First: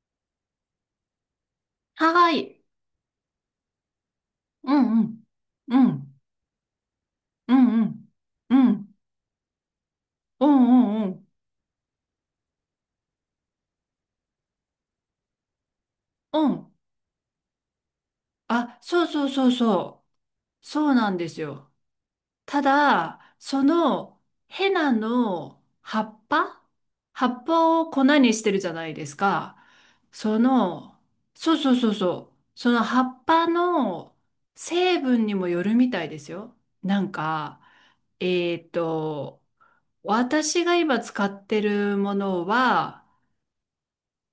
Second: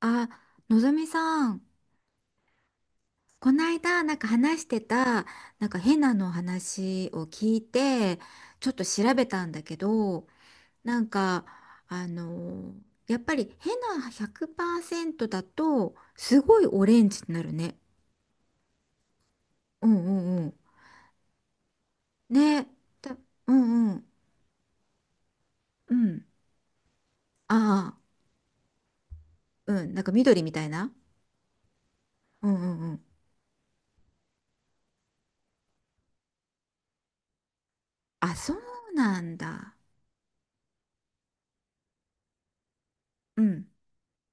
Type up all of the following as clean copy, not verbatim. あ、のぞみさん、はーい。こないだなんか話しうてんうん。た、なんうか変なん。の話を聞ういんうん。て、うちょっとん。調べたんだけど、うんなうんうんん。か、あのやっぱり変な100%だと、すうごいん。オレンジになるね。あ、そうそうそううそんうんうう。そうなんですよ。ん。たね。た、だ、うそんうん。のヘナのう葉ん。っぱ葉っぱをあ粉にしてるじゃないですか。あ、うん。なんかそ緑みたいな。の、そうそうそうそう。うんうそんのう葉ん。っぱの成分にもよるみたいですよ。なんか、あ、そえっうなんと、だ。私が今使ってるものは、うん。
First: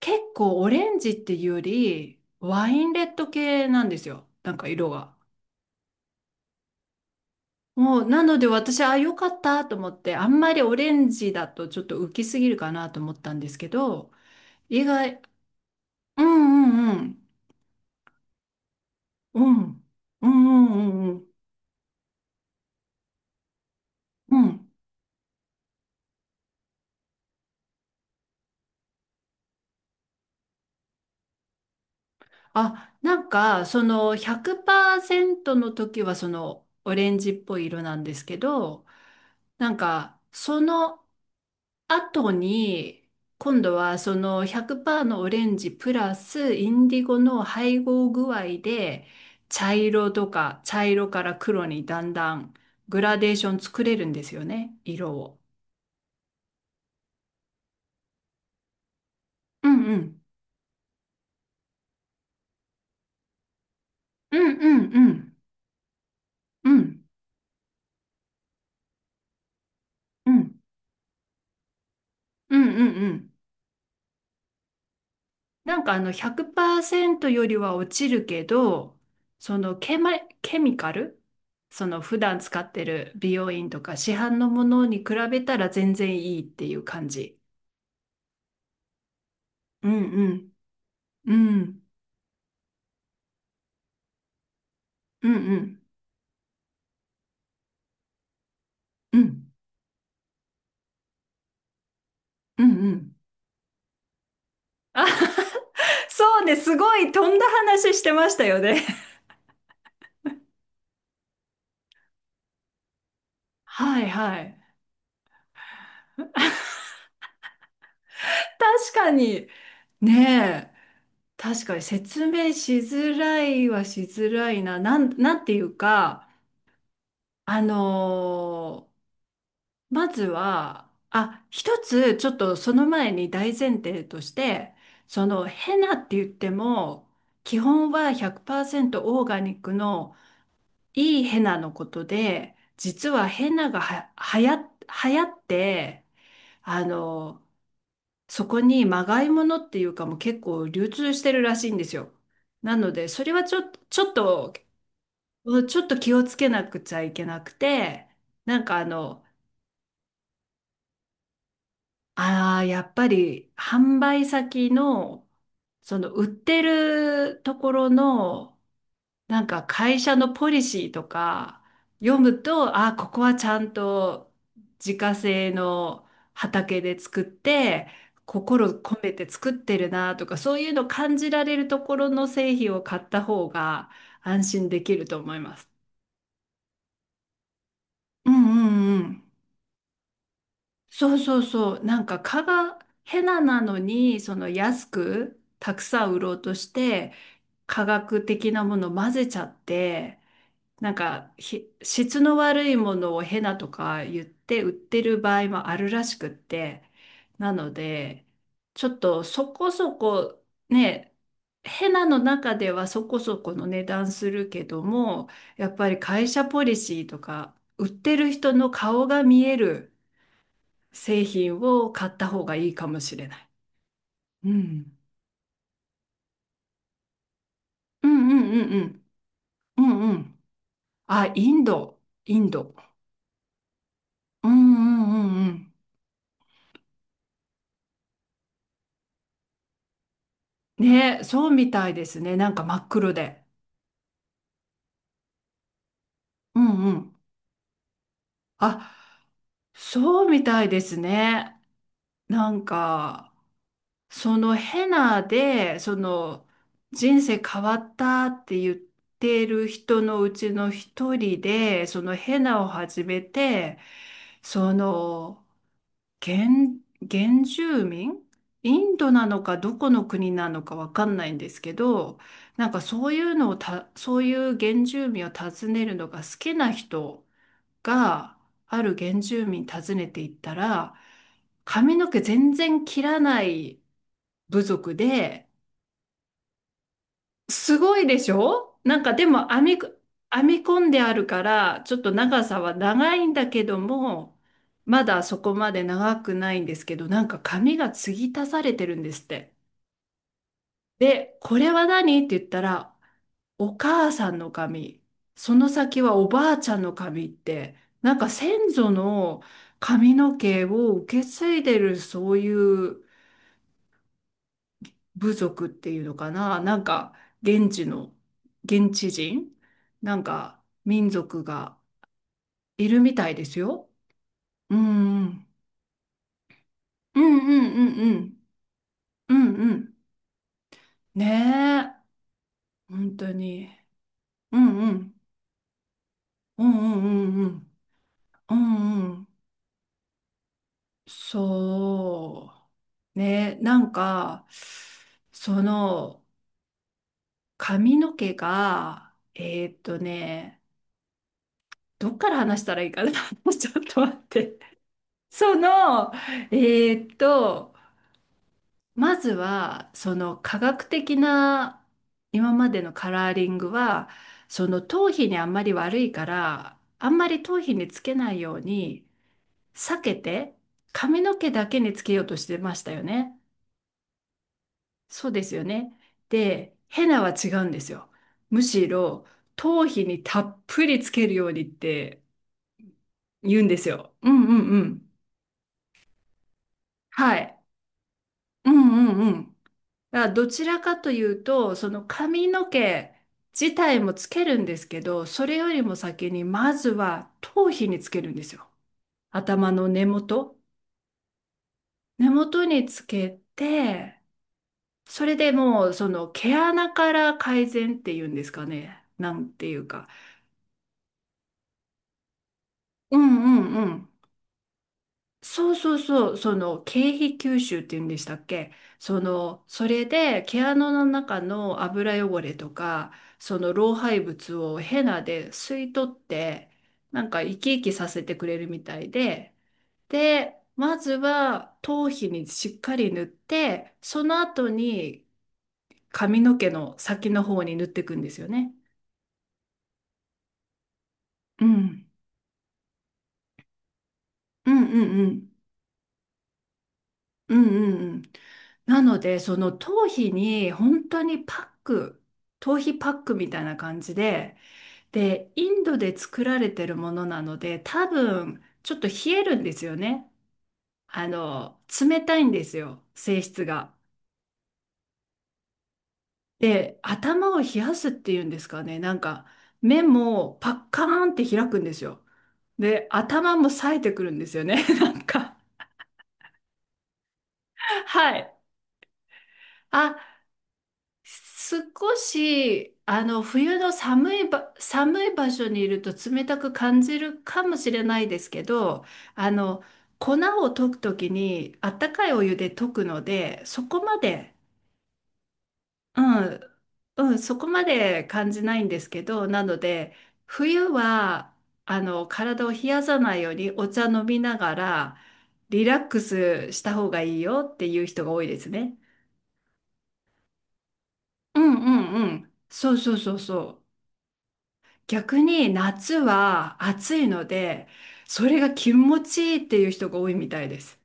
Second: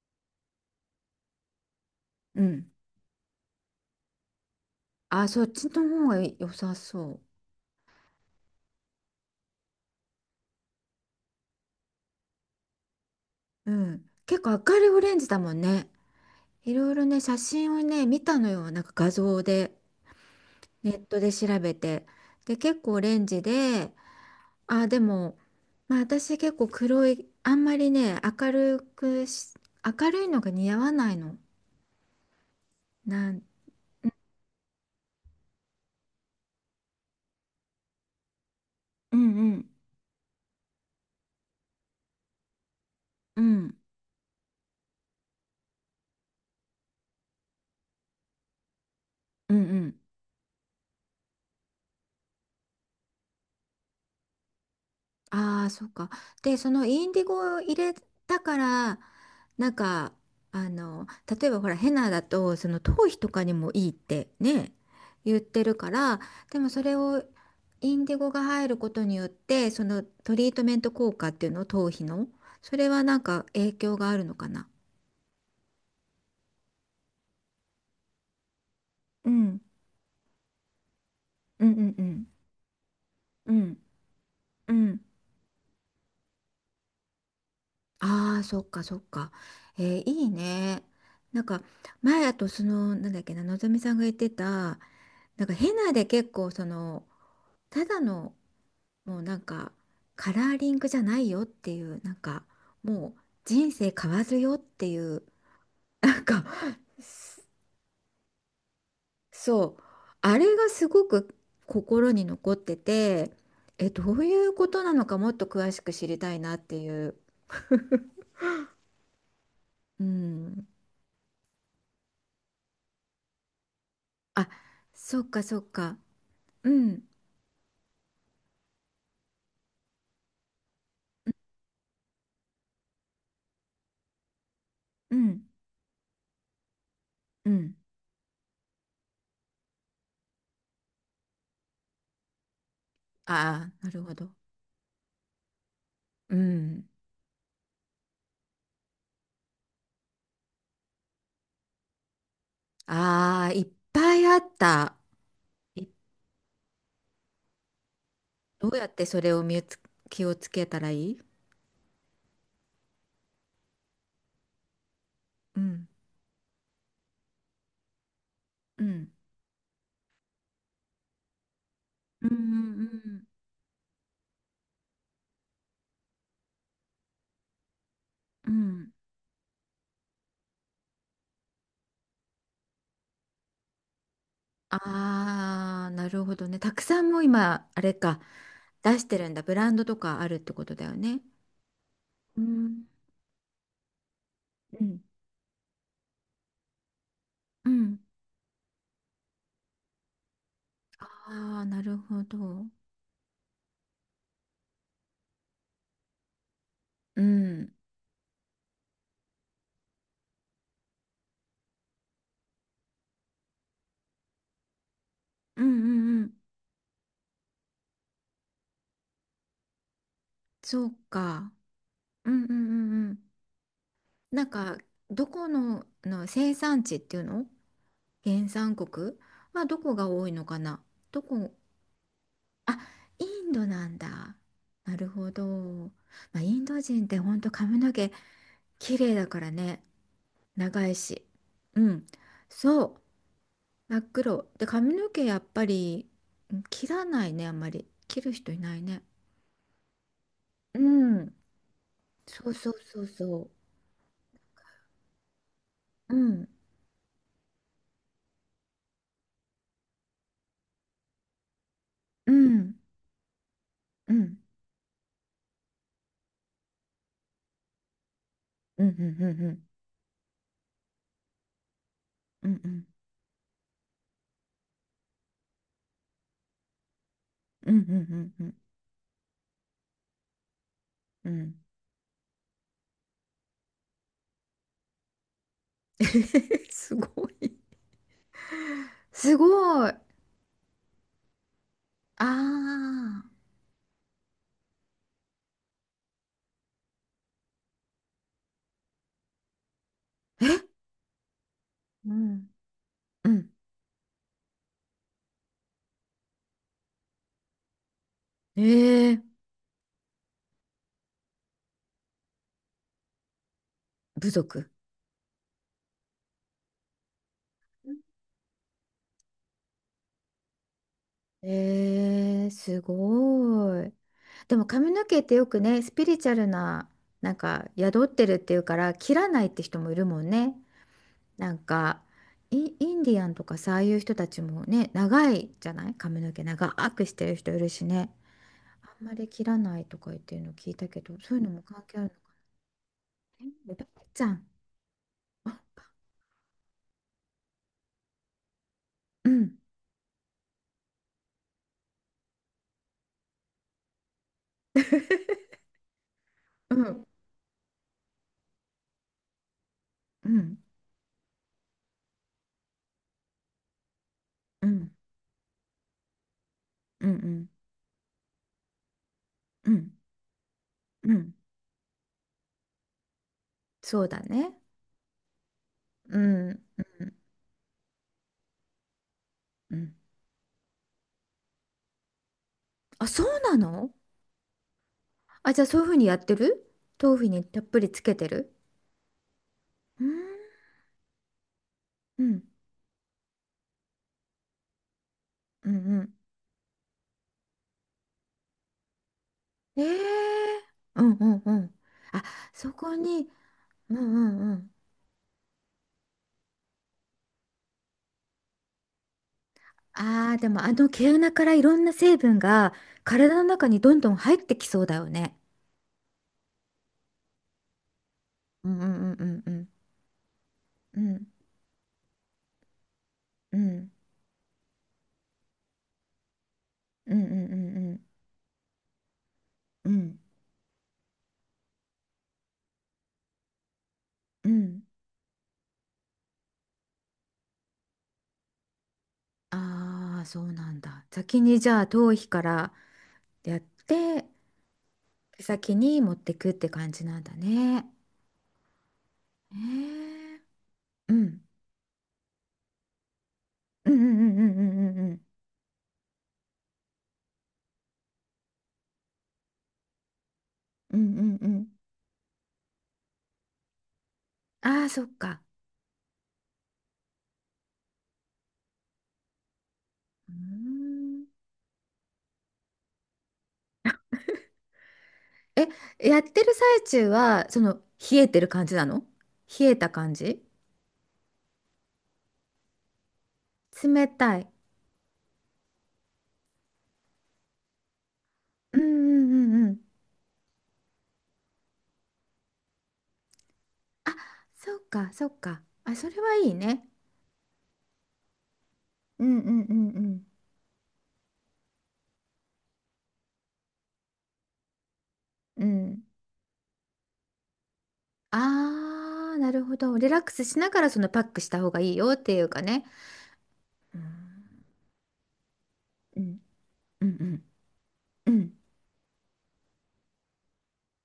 結構オレンジっていうより、うワん。インレッド系なんですよ。なんか色が。あ、そっちの方が良さそう。もう、なので私、あ、良かったと思って、あんまりオレンジだとちょっと浮きすぎるかなと思ったんですけうん。ど、結構明意るいオレン外。ジだもんね。うんういろいんうろね、ん。写真をね、見たのよ。なんか画う像で、ん。うんうネッんうんうトん。で調べて。で、結構オレンジで、うん。あ、でも、まあ私結構黒い、あんまりね、明るいのが似合わないの。あ、なんなん、か、その100%の時はそのオレンジっぽい色なんですけど、うんうん、なんか、その、後に、う今度ん、はその100%のオレンジプラスインディゴの配合具合で、うん茶うん。色とか茶色から黒にだんだんグラデーション作れるんですよね、色を。ああ、そうか。で、そのインディゴを入れたから、うなんんうか、ん。あの、例えばほら、ヘナだと、その頭皮とかにもいいってうんね、うんうん言ってるから、でもうそれんをインディゴが入ることによって、そのうトリーんトメント効果っていうの、頭皮の、うんそうれんはうなんん。か影響があるのかな。なんかあの100%よりは落ちるけど、うそん、のケマ、ケミカルうんうそんのう普ん段使ってる美容う院んとか市販のもうのにん。比べたら全然いいっていう感じ。ああーそっかそっか。うえー、んいいうん。ね。うなんかん。前、あと、そのなんだっけな、のぞみさんが言ってた、うんなんかうヘん。ナで結構その、ただの、もううなんん。かカラーリングじゃないよっていう、なんかうんうもん。う人生変わるよっていあ。 う。 なそんうか、ね。すごい飛んすだ話してましたよね。そう、あれがすごく心に残ってて、えはどいうはいうい。ことなのか、もっと詳しく知りたいなっていう。確かに。うん、ねえ。確かに説明しづらいはしづあ、らいな。なん、そっなかんてそいっうか。か、うんあのーまずは、あ、一つ、ちょっとその前に大前提として、うそんのヘナって言っても、う基ん。本は100%オーガニックのいいヘナのことで、実はヘあナあがーなるは、ほど。はや、流行って、うあん。の、そこにまがいものっていうかもう結構流通してるらしいんですよ。なので、それはああーちょいっっと、ぱいあった。ちいょっと気をつけなくちゃいけなくて、なんどうかやってそれを、気をつけたらいい。ああ、やっぱり販売先の、うんその売ってるところの、うんなんか会社のポリシーとか読うんうむと、あ、ここんはちゃんと自家製の畑で作って、うんう心ん。込めて作ってるなとか、そういうの感じられるところの製品を買った方が安心できると思います。ああー、なるほどね。たくさんもう今、あれか、うんうん出うしてん。るんだ。ブランドとかあるってことだよそうね。そうそう。なんかう蚊がん。ヘナなのに、そのう安んくたくさん売ろうとして、う科ん。学的なものを混ぜちゃって、なんかああ、ひなる質ほのど。悪いものをヘナとか言って売ってる場合もあるらしくって、うなのん。で、ちょっとそこそこね、ヘナの中ではそこそこの値段するけども、うんやっうぱりんう会ん。社ポリシーとか、売ってる人の顔が見えるそう製か。品を買ったうん方うんうがいいかもんうしれん。ない。なうんか、ん。どこの生産地っていうの、うんう原んうん産うん。国はどうこがんう多いん。のかな。どあ、イこ、ンド。インド。あ、インドなんだ。うんうなるんうほんうん。ど。まあ、インド人って本当髪の毛綺麗だからね、長いね、し。そうみうたいでん、すね。なんか真そっう、黒で。真っ黒。で、髪の毛やっぱり、ううん、ん切うらん。ないね、あんまり。切る人いないあ、ね。そうみたいうですん、ね。そなうんそうそうか、そそのヘナで、う。うん、人生変わったって言ってる人のうちの一人で、そのうヘナをん、始めて、うん、その、原、原住民、イうん、うンドん、なのうかん、どこの国なのかわかんないんですけど、うん、うなんかん、そういうのをた、そういう原住民を訪ねるのが好きな人うん、うん、うん、が、うん、うん。ある原住民訪ねていったら、うん。 髪の毛全然切らない部族で、すごい。すごいでしょ。なんかですごも編みこ、い。あ編み込んであるから、ちょっとあ。長さは長いんだけども、まだそこまで長くないんですけど、なんか髪が継ぎ足されてるんですって。え、で、これはう何ってん、言ったら、うん。お母さんの髪、その先はおばあちゃんの髪って、なんか先祖ええ、の髪の毛を受け継いでるそういう部族。部族っていうのかな、なんか現地の、現地人、なんか民族がええ、すいるみたいですごよ。い。でもう髪のん毛っうてよん。くね、スピリチュアルな、うんなんうかんうん宿っうてるっん。ていうから、切らうないってんう人もいん。るもんね。ねなんえ。か、インデ本ィア当ンとかに。さ、ああいう人たちうもんね、うん。長いじゃない、髪の毛う長んうんくしてるうんう人いるん。しね。うあんんうまりん。切らないとか言ってるの聞いたけど、そういうのも関係あるのかそう。ね。ねえ、え、ベなタんちゃん。か、あ、その髪の毛が、うん、どっから話したらいいかな。ちょっと待って。その、えうん、ーっと、まずは、そうのん、科学的な今までのカラーリングは、うそのん、頭皮にあんまり悪いから、うあん、うんまりん、頭皮につけないようにうん、避けて、う髪ん、の毛だけにつけようとしてましたよね。そうだね。そうですよね。うん、で、うヘん、ナは違うんですよ。むしろ、う頭ん。皮にたっぷりつけるようにってあ、そうな言うんですの？よ。うんうんうん。あ、じゃあそういうふうにやってる、豆腐はにい。たっぷりつけてる。うんうんうん。うーん、あ、どちらかというと、そのうん、髪の毛自体もつけるんですけど、それうよん、うりもん。先にまずは頭皮につけるんですよ。頭の根ええ元。ー、うんうんうん。あ、根元そにこつに、けうんうて、んうん。それでもうその毛穴から改善っていうんですかね。なんていうか。ああ、でもあの毛穴からいろんな成分がうん体のう中んにうどんん。どん入ってきそうだよね。そうそうそう、その経費吸収っていうんでしたっうけ？んうんうんうんうん。それで毛穴うのん中の油汚れとか、うそのん老廃物をヘナで吸い取って、うんなうんんか生き生うきんさせてくれるみたいで、うんで、まずは頭皮にしっかり塗って、そのう後ん。に髪の毛の先の方に塗っていくんですよね。ああー、そうなんだ。先にうじゃあん。頭皮からやって、うんうんうん。先に持ってくって感じなんだうんね。うんうん。なので、その頭皮ええ、に本う当ん。にパック、頭皮パックみたいなうんう感じんうんで、うんうんで、インドで作られてるものなので、多分、ちょっと冷えるんですよね。うんうんうんうん。冷たいんですよ、性質が。ああー、そっか。で、頭を冷やすっていうんですかね。なんか、目うーもパッカーん。ンって開くんですよ。で、頭も冴えてくるんですよね。なんか、え、やってる最中は、その、冷えはてるい。感じなの？冷えた感あ、じ？少し、冬の冷寒たいい。ば、寒い場所にいると冷たく感じるかもしれないですけうんうど、あんうんうん。の、粉を溶くときに、あったかいお湯で溶くので、そこあ、まで、そっか、そっか。あ、それうはいいん、ね。うん、そこまで感じないんですけうんど、うんなうので、ん冬は、体を冷やさないようにお茶飲みながら、うん。リうラッん。クスした方がいいよっていう人が多いですね。ああ、なるほど。リラックスしながら、そのパックしたう方んがいいよっうんてういうん。かね。そうそうそうそう。うん逆に夏うんはう暑んいので、うん。うそん。れが気持ちいいっていう人が多いみたいです。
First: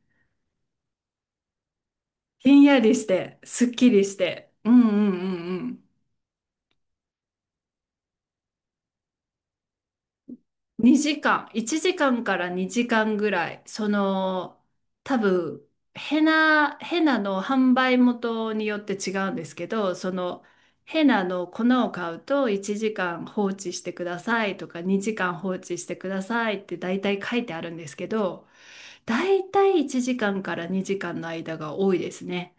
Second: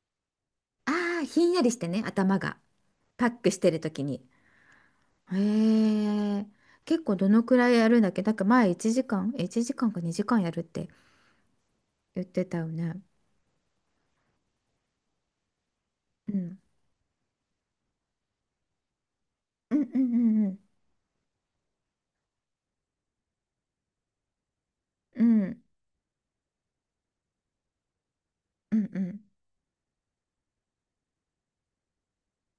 ああ、ひんやりしてね、頭ひが。んやりしパッて、クしすてっるき時りしに。て。うんうんうんうへん。え、結構どのくらいやるんだっけ？なんか前1時間、1時間か2時間やるって2時間、1時間か言んっかてらたよ2ね。時間ぐらい、多分、ヘうん。ナ、ヘナの販売元によって違うんですけうんど、うんうんうん。ヘナの粉を買うと1時間放置してくださいとか2う時間放ん置してくださいって大体書いてあるんですけど、うんうん。大体1時間かんから2時間の間が多いですね。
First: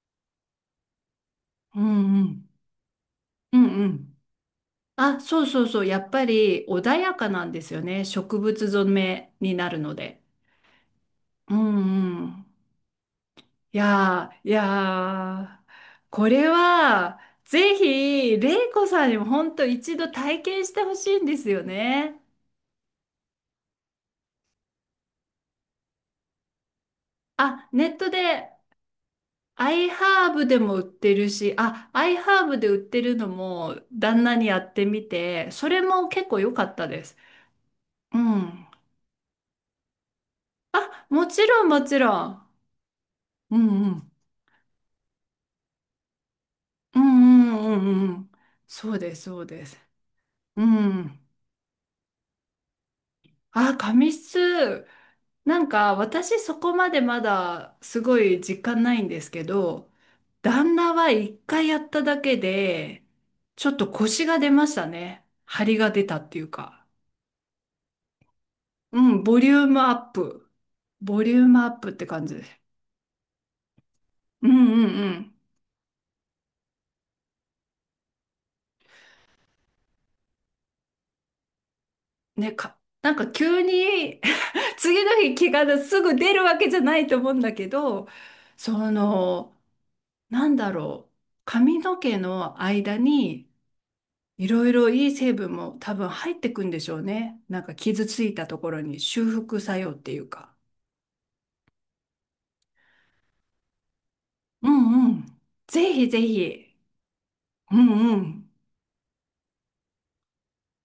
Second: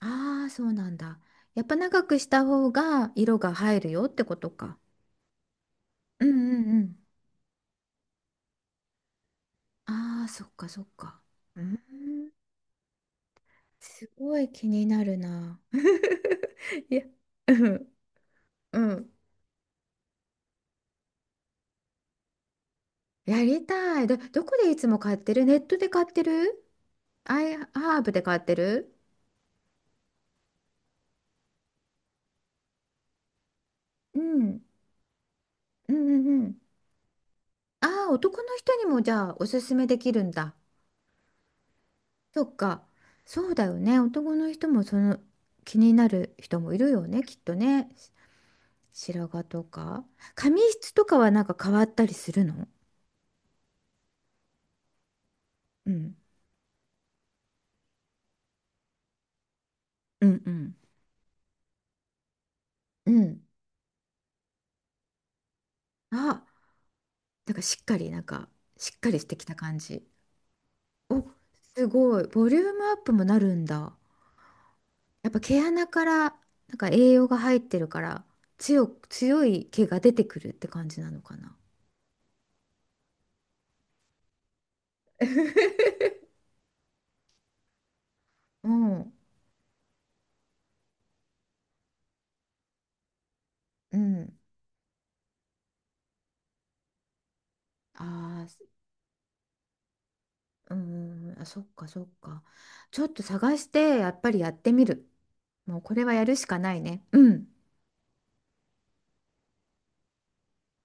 ああ、そうなんだ。やっぱう長くんうしたん。方が色がう入んうるよっん。てことか。あ、そうそうそう。やっうぱんうりんう穏ん。やかなんですよね。植物染めになるので。ああ、そっかそっか。ううんうん。ん。いすやごー、いい気になるやー、な。これ いや、は、うぜんひ、れいうこさんん。にも本当一度体験してほしいんですよね。やりたい。どこでいつも買ってる？ネットで買ってる？アイあ、ネッハートブで買っで、てる？アイハーブでも売ってるし、あ、アイハーブで売ってるのも、う旦那にやん。ってみて、それうんもうん結構う良ん。かったです。ああ、う男のん。人にもじゃあおすすめできるんだ。あ、もちろん、もちろそん。っか。そううだよんうね。ん。男の人もその気になる人もいるうよね、きっんうとんうんね。うんうん。そうです、白そ髪うとです。か。髪う質とかん。はなんか変わったりするの？あ、紙質。なんうかん。私そこまでまだすごい実感ないんですけど、うんう旦ん。那は一回やっただけで、うん。ちょっと腰が出ましたね。張りが出たっていあ、うか。なんかしっうかりん、してボきリたュー感ムアじ。ップ。お、ボリュームアッすプってごい。感じでボす。リュームアップもなるんだ。うんうんうやっん。ぱ毛穴からなんか栄養が入ってるから、強い毛が出てくるって感じなのかな。ね、なんか急に 次の日気が すぐ出るわけじゃないと思うんだけど、うそん、の、なんだろう。髪の毛の間に、うん。いろいろいい成分も多分入ってくんでしょうね。なんか傷ついあたあ、ところに修復作用っていうか。うん、あ、そっかそっか。ちょっと探して、やっぱりやっうてみんる。うん。もうぜこれひはぜやるしかなひ。いね。うん。うんうん。